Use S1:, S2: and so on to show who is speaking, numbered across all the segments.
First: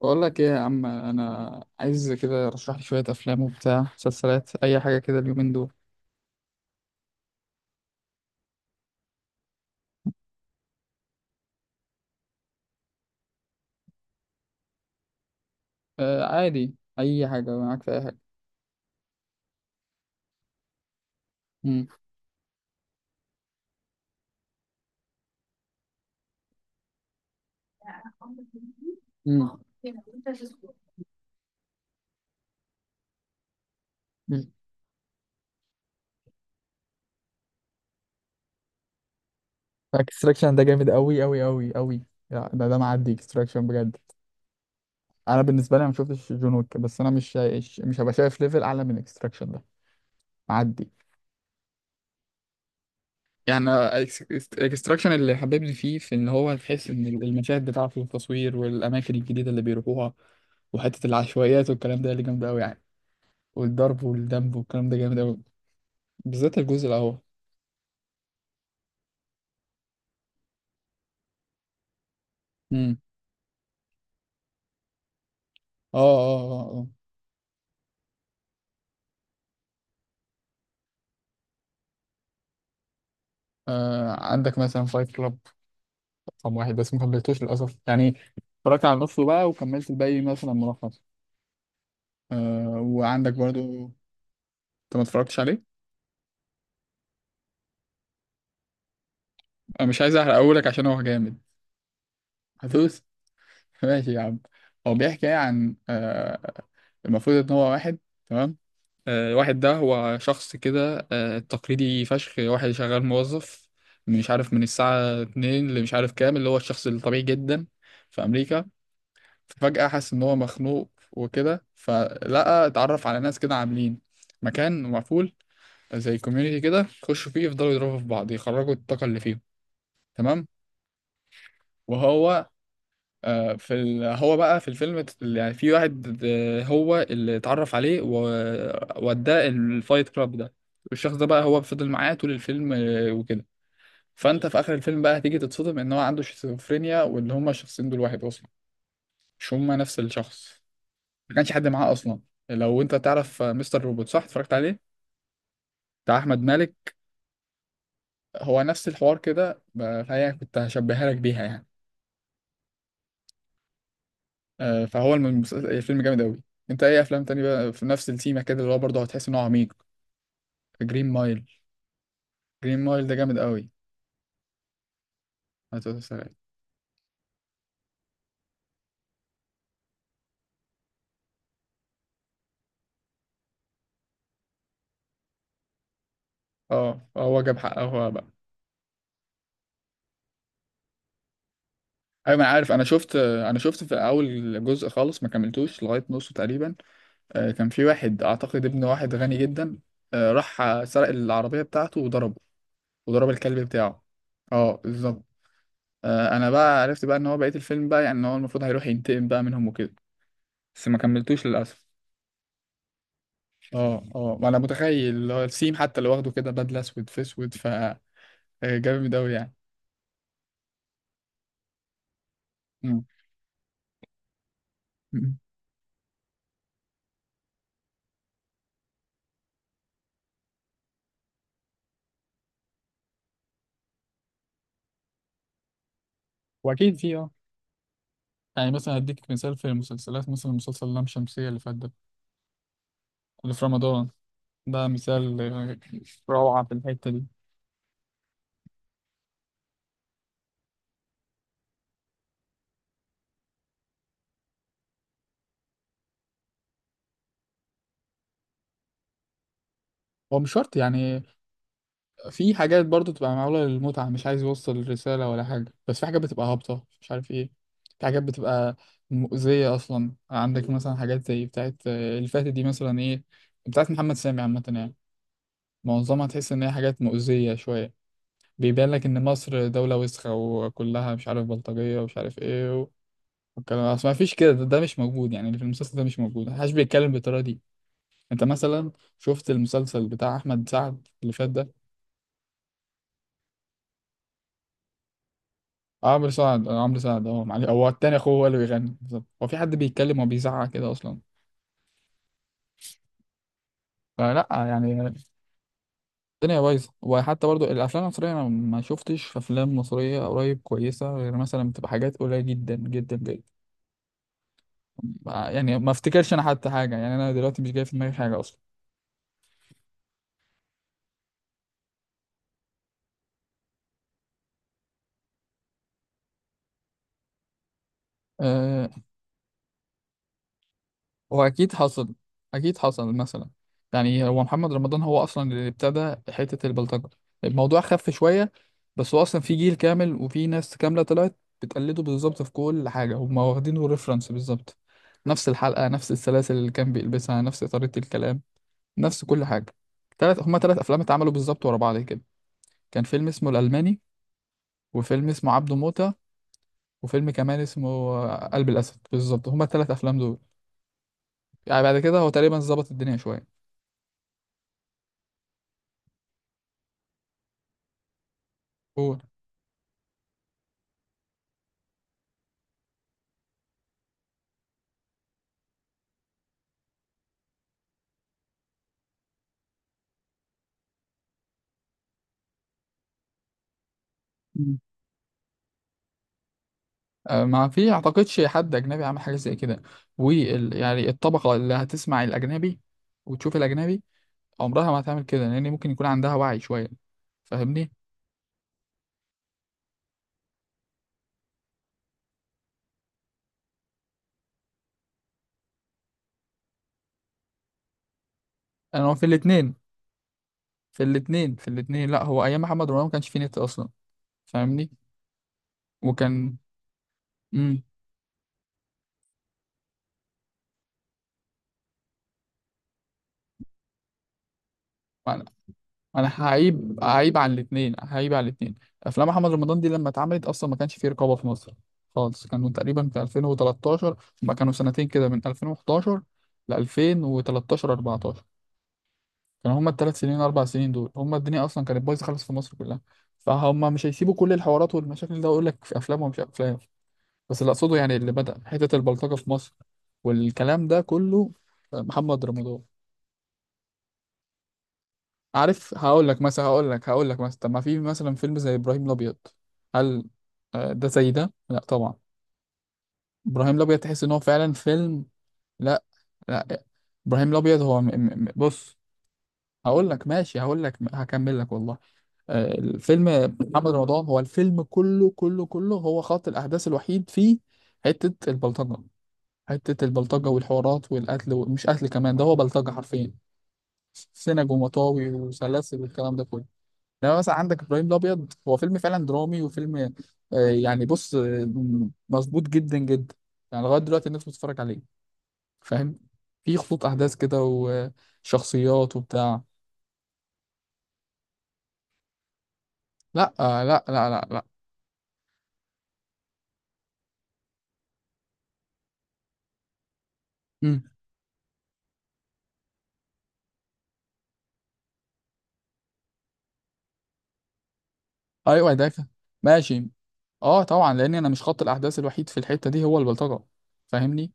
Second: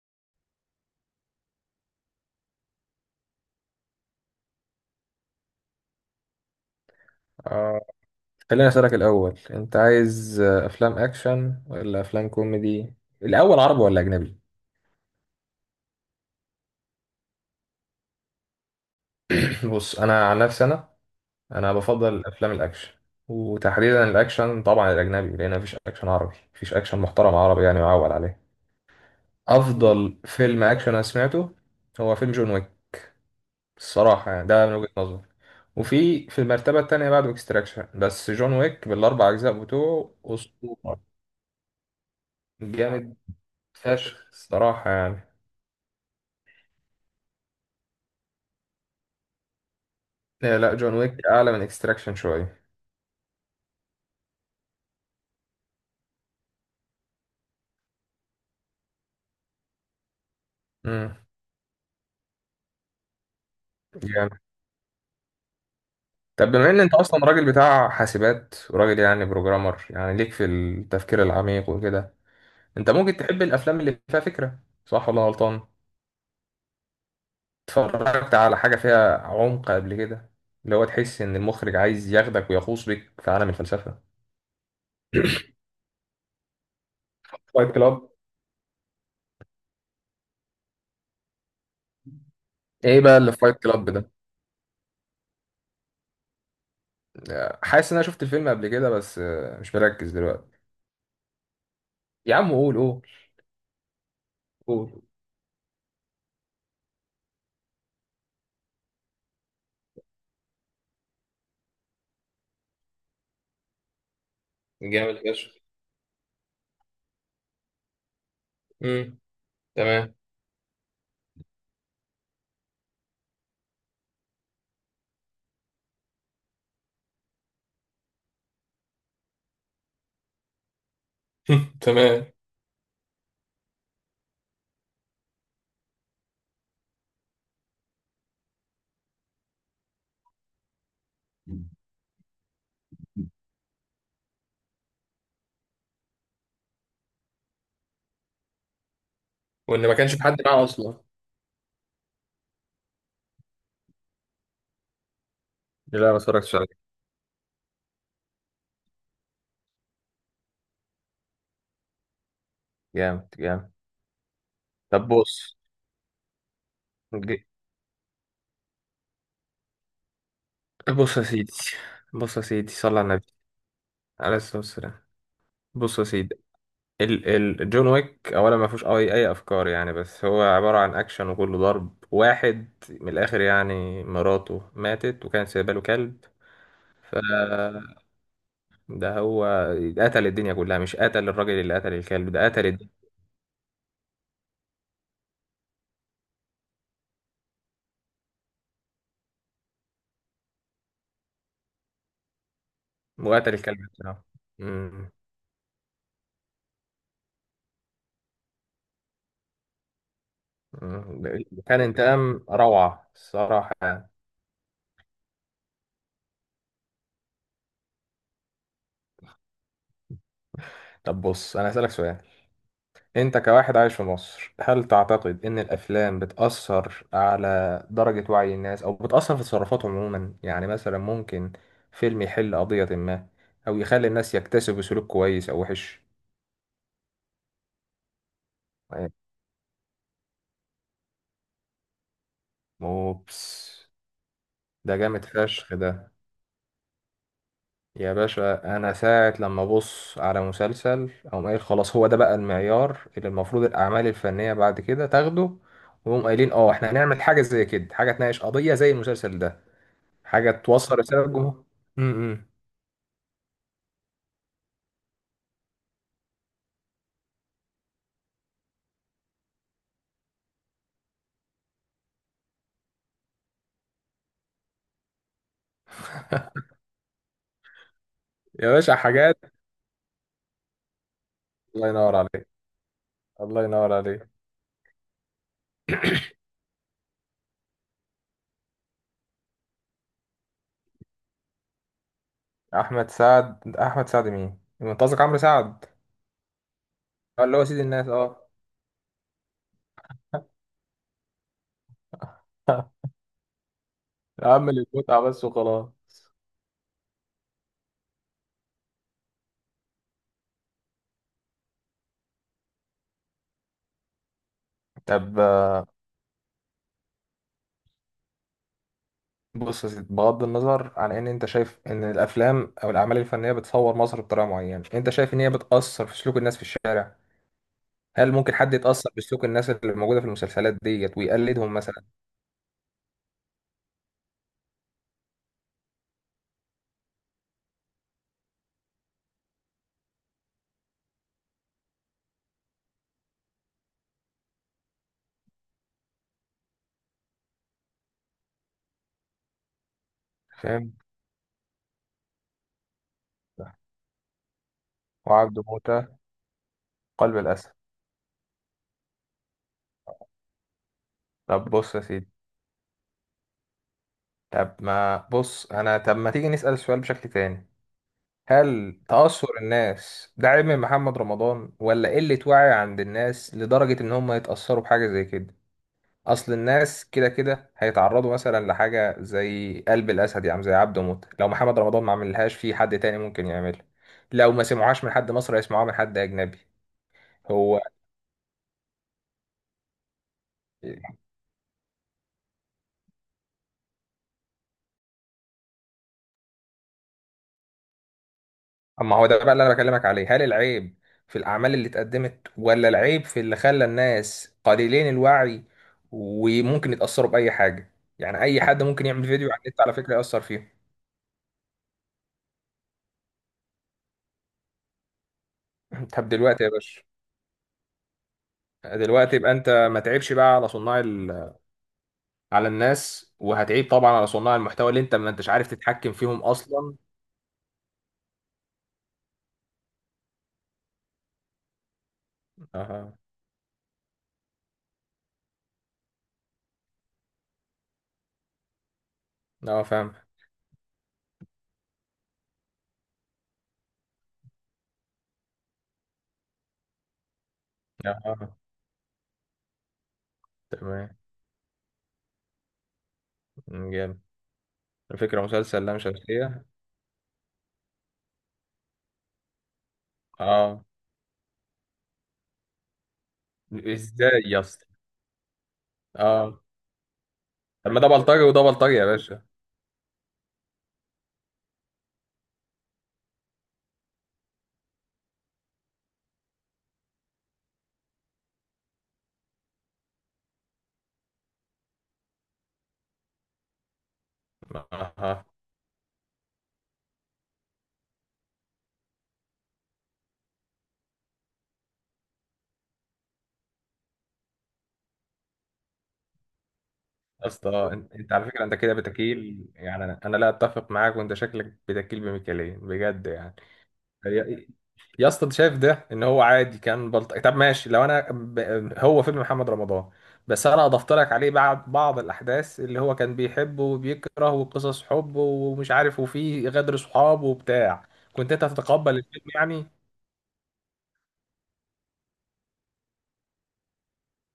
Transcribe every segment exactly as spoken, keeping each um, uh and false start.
S1: بقول لك ايه يا عم؟ انا عايز كده، رشح لي شويه افلام وبتاع مسلسلات، اي حاجه كده اليومين دول.
S2: آه، خليني أسألك الأول أنت عايز آه، أفلام أكشن ولا أفلام كوميدي؟ الأول عربي ولا أجنبي؟
S1: آه، عادي، اي حاجه معاك، في اي حاجه.
S2: بص أنا عن نفسي أنا أنا
S1: امم.
S2: بفضل أفلام الأكشن، وتحديدا الأكشن طبعا الأجنبي، لأن مفيش أكشن عربي، مفيش أكشن محترم عربي يعني معول عليه.
S1: امم.
S2: أفضل فيلم أكشن أنا سمعته هو فيلم جون ويك، الصراحة يعني، ده من وجهة نظري. وفي في المرتبة التانية بعد اكستراكشن، بس جون ويك بالأربع أجزاء بتوعه
S1: اكستراكشن ده جامد
S2: أسطورة.
S1: قوي قوي قوي قوي. يعني ده ده معدي
S2: جامد
S1: اكستراكشن بجد.
S2: فشخ الصراحة يعني.
S1: انا بالنسبه لي أنا ما شفتش جون ويك، بس انا مش شايش مش هبقى شايف ليفل اعلى من اكستراكشن ده.
S2: لا لا،
S1: معدي
S2: جون ويك اعلى من اكستراكشن شويه.
S1: يعني. الاكستراكشن اللي حببني فيه، في ان هو تحس ان المشاهد بتاعته والتصوير والاماكن الجديده اللي بيروحوها، وحته
S2: امم،
S1: العشوائيات والكلام ده اللي جامده قوي يعني. والضرب
S2: جامد.
S1: والدب والكلام ده جامد أوي،
S2: طب
S1: بالذات
S2: بما ان
S1: الجزء
S2: انت
S1: الأول.
S2: اصلا راجل بتاع حاسبات وراجل يعني بروجرامر، يعني ليك في التفكير العميق وكده، انت
S1: امم.
S2: ممكن تحب الافلام اللي فيها فكره، صح ولا غلطان؟
S1: اه، اه، اه، اه.
S2: اتفرجت على حاجه فيها عمق قبل كده؟ اللي هو تحس ان المخرج عايز ياخدك ويغوص بك في عالم الفلسفه.
S1: آه، عندك مثلا فايت كلاب رقم واحد، بس ما كملتوش
S2: فايت
S1: للأسف
S2: كلاب؟
S1: يعني. اتفرجت على نصه بقى وكملت الباقي مثلا ملخص. آه،
S2: ايه بقى اللي
S1: وعندك
S2: في فايت
S1: برضو
S2: كلاب ده؟
S1: انت، ما اتفرجتش عليه؟
S2: حاسس ان انا شفت الفيلم قبل كده، بس آه، مش
S1: انا مش
S2: مركز
S1: عايز احرق،
S2: دلوقتي.
S1: اقولك عشان هو جامد.
S2: يا عم قول، قول.
S1: هتوس. ماشي يا عم. هو
S2: قول.
S1: بيحكي يعني عن آه المفروض ان هو واحد، تمام. آه، الواحد ده هو شخص كده، آه، تقليدي فشخ، واحد شغال موظف، مش عارف من
S2: جامد
S1: الساعة
S2: فشخ.
S1: اتنين اللي مش عارف كام، اللي هو الشخص الطبيعي جدا في أمريكا.
S2: امم.
S1: فجأة حس
S2: تمام.
S1: إن هو مخنوق وكده، فلقى اتعرف على ناس كده عاملين مكان مقفول زي كوميونيتي كده، يخشوا فيه يفضلوا يضربوا في بعض، يخرجوا الطاقة اللي فيهم. تمام.
S2: تمام.
S1: وهو، آه، في ال... هو بقى في الفيلم ت- يعني في واحد، آه، هو اللي اتعرف عليه ووداه الفايت كلاب ده. والشخص ده بقى هو فضل معاه طول الفيلم، آه، وكده. فانت في اخر الفيلم بقى هتيجي تتصدم ان هو عنده شيزوفرينيا، وان هما الشخصين دول واحد اصلا، مش هما
S2: وان ما
S1: نفس
S2: كانش في حد
S1: الشخص.
S2: معاه اصلا.
S1: ما كانش حد معاه اصلا. لو انت تعرف آه، مستر روبوت، صح؟ اتفرجت عليه؟
S2: لا، ما
S1: بتاع احمد
S2: اتفرجتش عليه.
S1: مالك. هو نفس الحوار كده، ب- فهي كنت هشبهها لك بيها يعني.
S2: جامد، جامد.
S1: آه،
S2: طب
S1: فهو الم-
S2: بص.
S1: المسلسل- الفيلم جامد قوي. انت اي افلام
S2: ج-
S1: تاني بقى في نفس التيمه كده، اللي هو برضه هتحس ان هو عميق؟ جرين
S2: بص يا
S1: مايل.
S2: سيدي. بص يا سيدي،
S1: جرين
S2: صلى على
S1: مايل ده
S2: النبي.
S1: جامد قوي.
S2: عليه الصلاة والسلام. بص
S1: هتقول
S2: يا
S1: سلام.
S2: سيدي. ال ال جون ويك اولا ما فيهوش اي اي افكار يعني، بس هو عبارة عن اكشن وكله ضرب واحد من الاخر. يعني مراته ماتت وكانت سايبه له كلب،
S1: اه،
S2: ف
S1: آه، هو جاب حقه هو بقى.
S2: ده هو قتل الدنيا كلها. مش قتل الراجل اللي قتل الكلب،
S1: ايوه
S2: ده
S1: انا
S2: قتل
S1: عارف، انا
S2: الدنيا.
S1: شفت، انا شفت في اول جزء خالص ما كملتوش لغايه نصه تقريبا. آه، كان في واحد اعتقد ابن واحد غني جدا، آه، راح سرق العربيه بتاعته وضربه، وضرب
S2: وقتل
S1: الكلب
S2: الكلب
S1: بتاعه.
S2: بتاعه.
S1: اه
S2: أمم.
S1: بالظبط. آه، انا بقى عرفت بقى ان هو بقيه الفيلم بقى، يعني ان هو المفروض هيروح ينتقم بقى منهم وكده. بس ما
S2: أمم.
S1: كملتوش
S2: كان
S1: للاسف.
S2: انتقام روعة الصراحة
S1: اه،
S2: يعني.
S1: اه، ما انا متخيل اللي هو السيم حتى اللي واخده كده بدله اسود في اسود، ف آه، جامد قوي يعني.
S2: طب بص، أنا هسألك سؤال. أنت كواحد عايش في مصر، هل
S1: مم.
S2: تعتقد إن الأفلام بتأثر على درجة وعي الناس أو بتأثر في تصرفاتهم عموما؟ يعني مثلا ممكن فيلم يحل قضية ما، أو يخلي الناس يكتسبوا سلوك كويس أو وحش.
S1: واكيد في اه يعني مثلا هديك مثال، في المسلسلات مثلا مسلسل لام شمسية اللي فات ده، اللي في
S2: أوبس،
S1: رمضان. ده
S2: ده جامد
S1: مثال
S2: فشخ
S1: آه،
S2: ده.
S1: روعة في الحتة دي.
S2: يا باشا أنا ساعة لما أبص على مسلسل أقوم قايل خلاص، هو ده بقى المعيار اللي المفروض الأعمال الفنية بعد كده تاخده. ويقوم قايلين اه احنا هنعمل حاجة زي كده، حاجة تناقش قضية زي المسلسل ده،
S1: هو
S2: حاجة
S1: مش شرط
S2: توصل
S1: يعني.
S2: رسالة للجمهور. امم.
S1: في حاجات برضو تبقى معمولة للمتعة، مش عايز يوصل الرسالة ولا حاجة، بس في حاجات بتبقى هابطة مش عارف ايه. في حاجات بتبقى مؤذية أصلا. عندك مثلا حاجات زي بتاعت آه، اللي فاتت دي، مثلا ايه، بتاعت محمد سامي عامة يعني. معظمها تحس إن هي حاجات مؤذية شوية.
S2: يا
S1: بيبان
S2: باشا
S1: لك إن
S2: حاجات.
S1: مصر دولة وسخة وكلها مش عارف
S2: الله
S1: بلطجية،
S2: ينور
S1: ومش عارف
S2: عليك.
S1: ايه
S2: الله
S1: الكلام.
S2: ينور
S1: اصل ما
S2: عليك.
S1: فيش كده، ده, ده مش موجود يعني، اللي في المسلسل ده مش موجود، محدش بيتكلم بالطريقه دي. انت مثلا شفت المسلسل بتاع احمد سعد اللي فات ده؟
S2: أحمد سعد؟ أحمد سعد مين؟ أنت قصدك عمرو سعد.
S1: آه، عمرو سعد، آه، عمرو سعد،
S2: آه،
S1: اه
S2: اللي
S1: معلش.
S2: هو سيد
S1: هو
S2: الناس
S1: التاني اخوه هو
S2: أه.
S1: اللي بيغني بالظبط. هو في حد بيتكلم وبيزعق كده اصلا؟ فلا
S2: أعمل
S1: يعني.
S2: المتعة بس وخلاص.
S1: الدنيا بايظه. وحتى برضو الافلام المصريه، انا ما شفتش افلام مصريه قريب كويسه، غير مثلا بتبقى حاجات قليله جدا جدا جدا،
S2: طب
S1: يعني
S2: آه،
S1: ما افتكرش انا حتى حاجه، يعني انا دلوقتي مش جاي في دماغي حاجه اصلا.
S2: بص يا سيدي، بغض النظر عن ان انت شايف ان الافلام او الاعمال الفنيه بتصور مصر بطريقه معينه، انت شايف ان هي بتاثر في سلوك الناس في الشارع؟ هل ممكن حد
S1: آه،
S2: يتاثر بسلوك الناس اللي موجوده في المسلسلات ديت
S1: هو اكيد
S2: ويقلدهم مثلا؟
S1: حصل. اكيد حصل. مثلا يعني، هو محمد رمضان هو اصلا اللي ابتدى حته البلطجه. الموضوع خف شويه، بس هو اصلا في جيل كامل وفي ناس كامله طلعت بتقلده بالظبط في كل حاجه، هم واخدينه ريفرنس بالظبط. نفس الحلقه، نفس السلاسل اللي كان بيلبسها، نفس طريقه الكلام، نفس كل حاجه. تلات هم تلات
S2: فاهم.
S1: افلام اتعملوا بالظبط ورا بعض كده. كان فيلم اسمه الالماني، وفيلم اسمه
S2: وعبده
S1: عبده موتة،
S2: موته.
S1: وفيلم
S2: قلب
S1: كمان
S2: الاسد.
S1: اسمه قلب الاسد بالظبط، هما التلات افلام دول.
S2: طب
S1: يعني
S2: بص
S1: بعد
S2: يا
S1: كده هو
S2: سيدي.
S1: تقريبا ظبط الدنيا شويه.
S2: طب ما بص انا، طب ما تيجي نسأل السؤال بشكل تاني. هل
S1: قول.
S2: تأثر الناس ده عيب من محمد رمضان، ولا قلة وعي عند الناس لدرجة ان هم يتأثروا بحاجة زي كده؟ اصل الناس كده كده هيتعرضوا مثلا لحاجة زي قلب الاسد، يعني زي عبده موت. لو محمد رمضان ما عملهاش، في حد تاني ممكن يعملها. لو ما
S1: مم.
S2: سمعوهاش من حد مصري هيسمعوها من حد اجنبي.
S1: آه، ما
S2: هو
S1: في اعتقدش حد اجنبي عامل حاجه زي كده. وال يعني الطبقه اللي هتسمع الاجنبي وتشوف الاجنبي، عمرها ما هتعمل كده، لان ممكن يكون عندها وعي شويه. فاهمني؟
S2: اما هو ده بقى اللي انا بكلمك عليه، هل العيب في الاعمال اللي اتقدمت، ولا العيب في اللي خلى الناس قليلين الوعي وممكن يتاثروا باي حاجه؟ يعني اي حد
S1: انا
S2: ممكن
S1: هو
S2: يعمل
S1: في
S2: فيديو على
S1: الاثنين،
S2: النت على فكره ياثر فيه.
S1: في الاثنين، في الاثنين. لا، هو ايام محمد رمضان ما كانش فيه نت اصلا. فاهمني؟
S2: طب
S1: وكان.
S2: دلوقتي يا باشا،
S1: امم.
S2: دلوقتي يبقى انت ما تعيبش بقى على صناع ال... على الناس، وهتعيب طبعا على صناع المحتوى اللي انت ما انتش عارف تتحكم فيهم
S1: انا
S2: اصلا.
S1: هعيب، هعيب على الاثنين، هعيب على الاثنين. افلام محمد رمضان دي لما اتعملت اصلا ما كانش فيه رقابه في مصر خالص. كانوا تقريبا
S2: اها.
S1: في ألفين وثلاثة عشر، ما كانوا سنتين كده، من ألفين وحداشر ل ألفين وتلتاشر أربعة عشر. كانوا
S2: اه
S1: هما
S2: فاهم.
S1: الثلاث سنين اربع سنين دول، هما الدنيا اصلا كانت بايظه خالص في مصر كلها. فهم مش هيسيبوا كل الحوارات والمشاكل، ده اقول لك في افلام ومش افلام. بس اللي اقصده يعني، اللي
S2: اها.
S1: بدأ حته البلطجه في مصر والكلام ده
S2: تمام.
S1: كله محمد رمضان.
S2: جامد. الفكره مسلسل
S1: عارف،
S2: لام
S1: هقول لك مثلا
S2: شمسيه.
S1: هقول لك هقول لك مثلا طب ما في مثلا فيلم زي ابراهيم الابيض. هل
S2: اه.
S1: آه، ده زي ده؟ لا طبعا. ابراهيم الابيض تحس ان هو
S2: ازاي يا
S1: فعلا
S2: اسطى؟
S1: فيلم. لا
S2: اه.
S1: لا، ابراهيم الابيض
S2: طب ما
S1: هو م...
S2: ده
S1: م...
S2: بلطجي
S1: م-
S2: وده بلطجي
S1: بص،
S2: يا باشا.
S1: هقول لك ماشي، هقول لك، هكمل لك والله. آه، الفيلم محمد رمضان، هو الفيلم كله كله كله، هو خط الاحداث الوحيد فيه حتة البلطجة. حتة البلطجة والحوارات والقتل ومش قتل كمان، ده هو بلطجة حرفيا، سنج ومطاوي
S2: اها.
S1: وسلاسل والكلام ده كله. لما مثلا عندك ابراهيم الابيض، هو فيلم فعلا درامي وفيلم، آه، يعني بص، آه، مظبوط جدا جدا، يعني لغايه دلوقتي الناس بتتفرج عليه. فاهم؟ في خطوط احداث
S2: يا
S1: كده
S2: اسطى انت، أنت على فكره انت كده
S1: وشخصيات وبتاع.
S2: بتكيل، يعني انا، أنا لا اتفق معاك، وانت شكلك بتكيل بميكالين بجد
S1: لا،
S2: يعني.
S1: آه، لا لا لا
S2: يا،
S1: لا.
S2: يا اسطى انت شايف ده ان هو عادي كان بلطجي؟ طب ماشي، لو انا ب... هو فيلم محمد رمضان، بس انا
S1: مم.
S2: اضفت لك عليه بعض بعض الاحداث اللي هو كان بيحبه وبيكره، وقصص حب ومش عارف، وفيه غدر صحاب وبتاع، كنت انت
S1: ايوه ده ك-
S2: هتتقبل الفيلم يعني.
S1: ماشي. اه طبعا، لان انا مش خط الاحداث الوحيد في الحته دي هو البلطجه. فاهمني؟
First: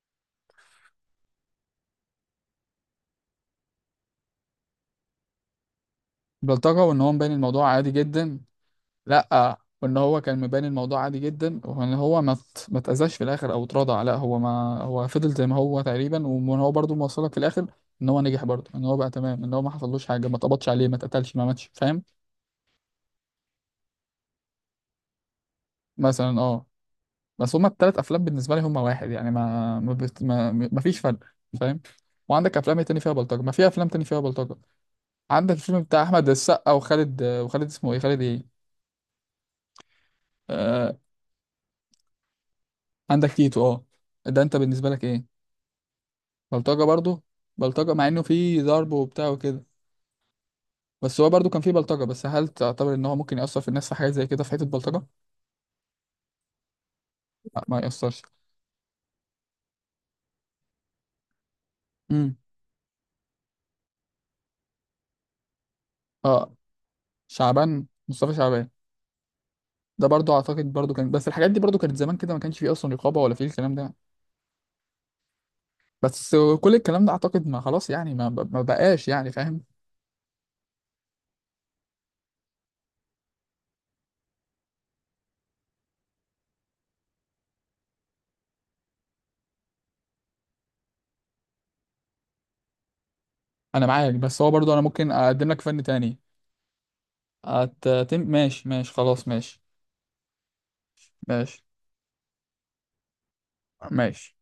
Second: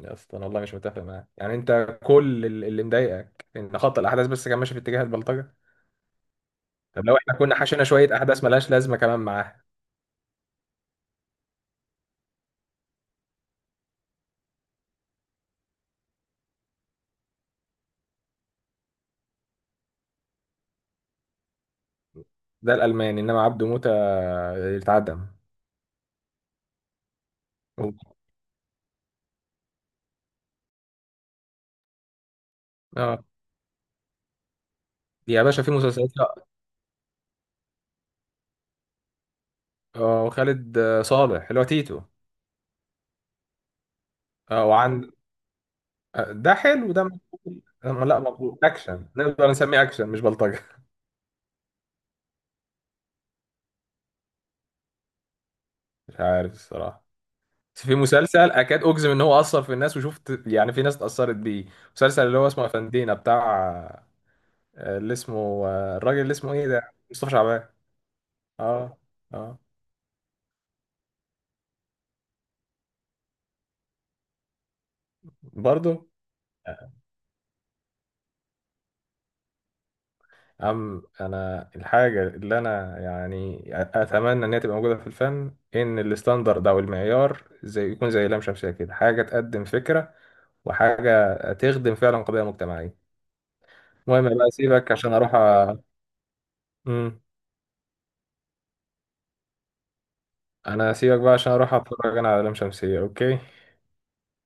S2: يا اسطى انا والله مش متفق معاك يعني. انت كل ال- اللي مضايقك ان خط الاحداث بس كان ماشي في اتجاه البلطجه.
S1: البلطجه، وان
S2: طب
S1: هو
S2: لو
S1: مبين
S2: احنا كنا
S1: الموضوع
S2: حشينا
S1: عادي
S2: شويه
S1: جدا.
S2: احداث ملهاش لازمه كمان معاه؟
S1: لا، وان هو كان مبان الموضوع عادي جدا، وان هو ما ات- ما اتأذاش في الاخر او اتراضع. لا، هو ما هو فضل زي ما هو تقريبا، وان هو برضه موصلك في الاخر ان هو نجح برضه، ان هو بقى تمام، ان هو ما حصلوش حاجه، ما اتقبضش عليه، ما اتقتلش، ما ماتش، فاهم؟
S2: ده الالماني، انما عبده موته اتعدم.
S1: مثلا اه. بس هما التلات افلام بالنسبه لي هما واحد يعني، ما ما, بت... ما... ما فيش فرق. فاهم؟ وعندك افلام إيه تاني فيها
S2: اه
S1: بلطجه؟ ما في افلام تاني فيها بلطجه.
S2: يا
S1: عندك
S2: باشا في
S1: الفيلم بتاع
S2: مسلسلات،
S1: احمد
S2: لا.
S1: السقا، وخالد وخالد اسمه ايه، خالد ايه؟
S2: اه وخالد،
S1: آه...
S2: آه، صالح اللي هو تيتو.
S1: عندك تيتو، اه. ده انت
S2: اه
S1: بالنسبه لك
S2: وعند
S1: ايه؟
S2: آه، ده
S1: بلطجة
S2: حلو ده
S1: برضو.
S2: مقبول.
S1: بلطجة،
S2: آه،
S1: مع
S2: لا
S1: انه
S2: مقبول،
S1: في ضرب
S2: اكشن
S1: وبتاع
S2: نقدر
S1: وكده،
S2: نسميه، اكشن مش بلطجه.
S1: بس هو برضو كان في بلطجة، بس هل تعتبر ان هو ممكن يأثر في الناس في حاجة زي كده، في حتة بلطجة؟
S2: مش عارف الصراحه.
S1: لا ما
S2: بس في
S1: يأثرش.
S2: مسلسل اكاد اجزم ان هو اثر في الناس، وشفت يعني في ناس اتاثرت بيه. مسلسل اللي
S1: امم.
S2: هو اسمه افندينا بتاع، آه، اللي اسمه آه، الراجل اللي اسمه
S1: اه.
S2: ايه ده، مصطفى شعبان.
S1: شعبان مصطفى شعبان.
S2: اه. اه.
S1: ده برضو اعتقد برضو كان، بس الحاجات دي برضو كانت زمان كده، ما كانش فيه اصلا رقابة ولا فيه الكلام ده.
S2: برضه.
S1: بس كل الكلام ده اعتقد ما، خلاص يعني، ما, ما بقاش يعني، فاهم؟
S2: أم، أنا الحاجة اللي أنا يعني أتمنى إن هي تبقى موجودة في الفن، إن الستاندرد أو المعيار زي يكون زي لام شمسية كده، حاجة تقدم فكرة وحاجة تخدم فعلا قضية مجتمعية.
S1: انا معاك،
S2: المهم
S1: بس
S2: بقى
S1: هو برضو انا
S2: أسيبك عشان
S1: ممكن
S2: أروح
S1: اقدم لك
S2: أ...
S1: فن تاني.
S2: مم.
S1: أت... تم- ماشي ماشي خلاص، ماشي
S2: أنا أسيبك بقى عشان
S1: ماشي
S2: أروح أتفرج أنا على لام شمسية، أوكي.
S1: ماشي.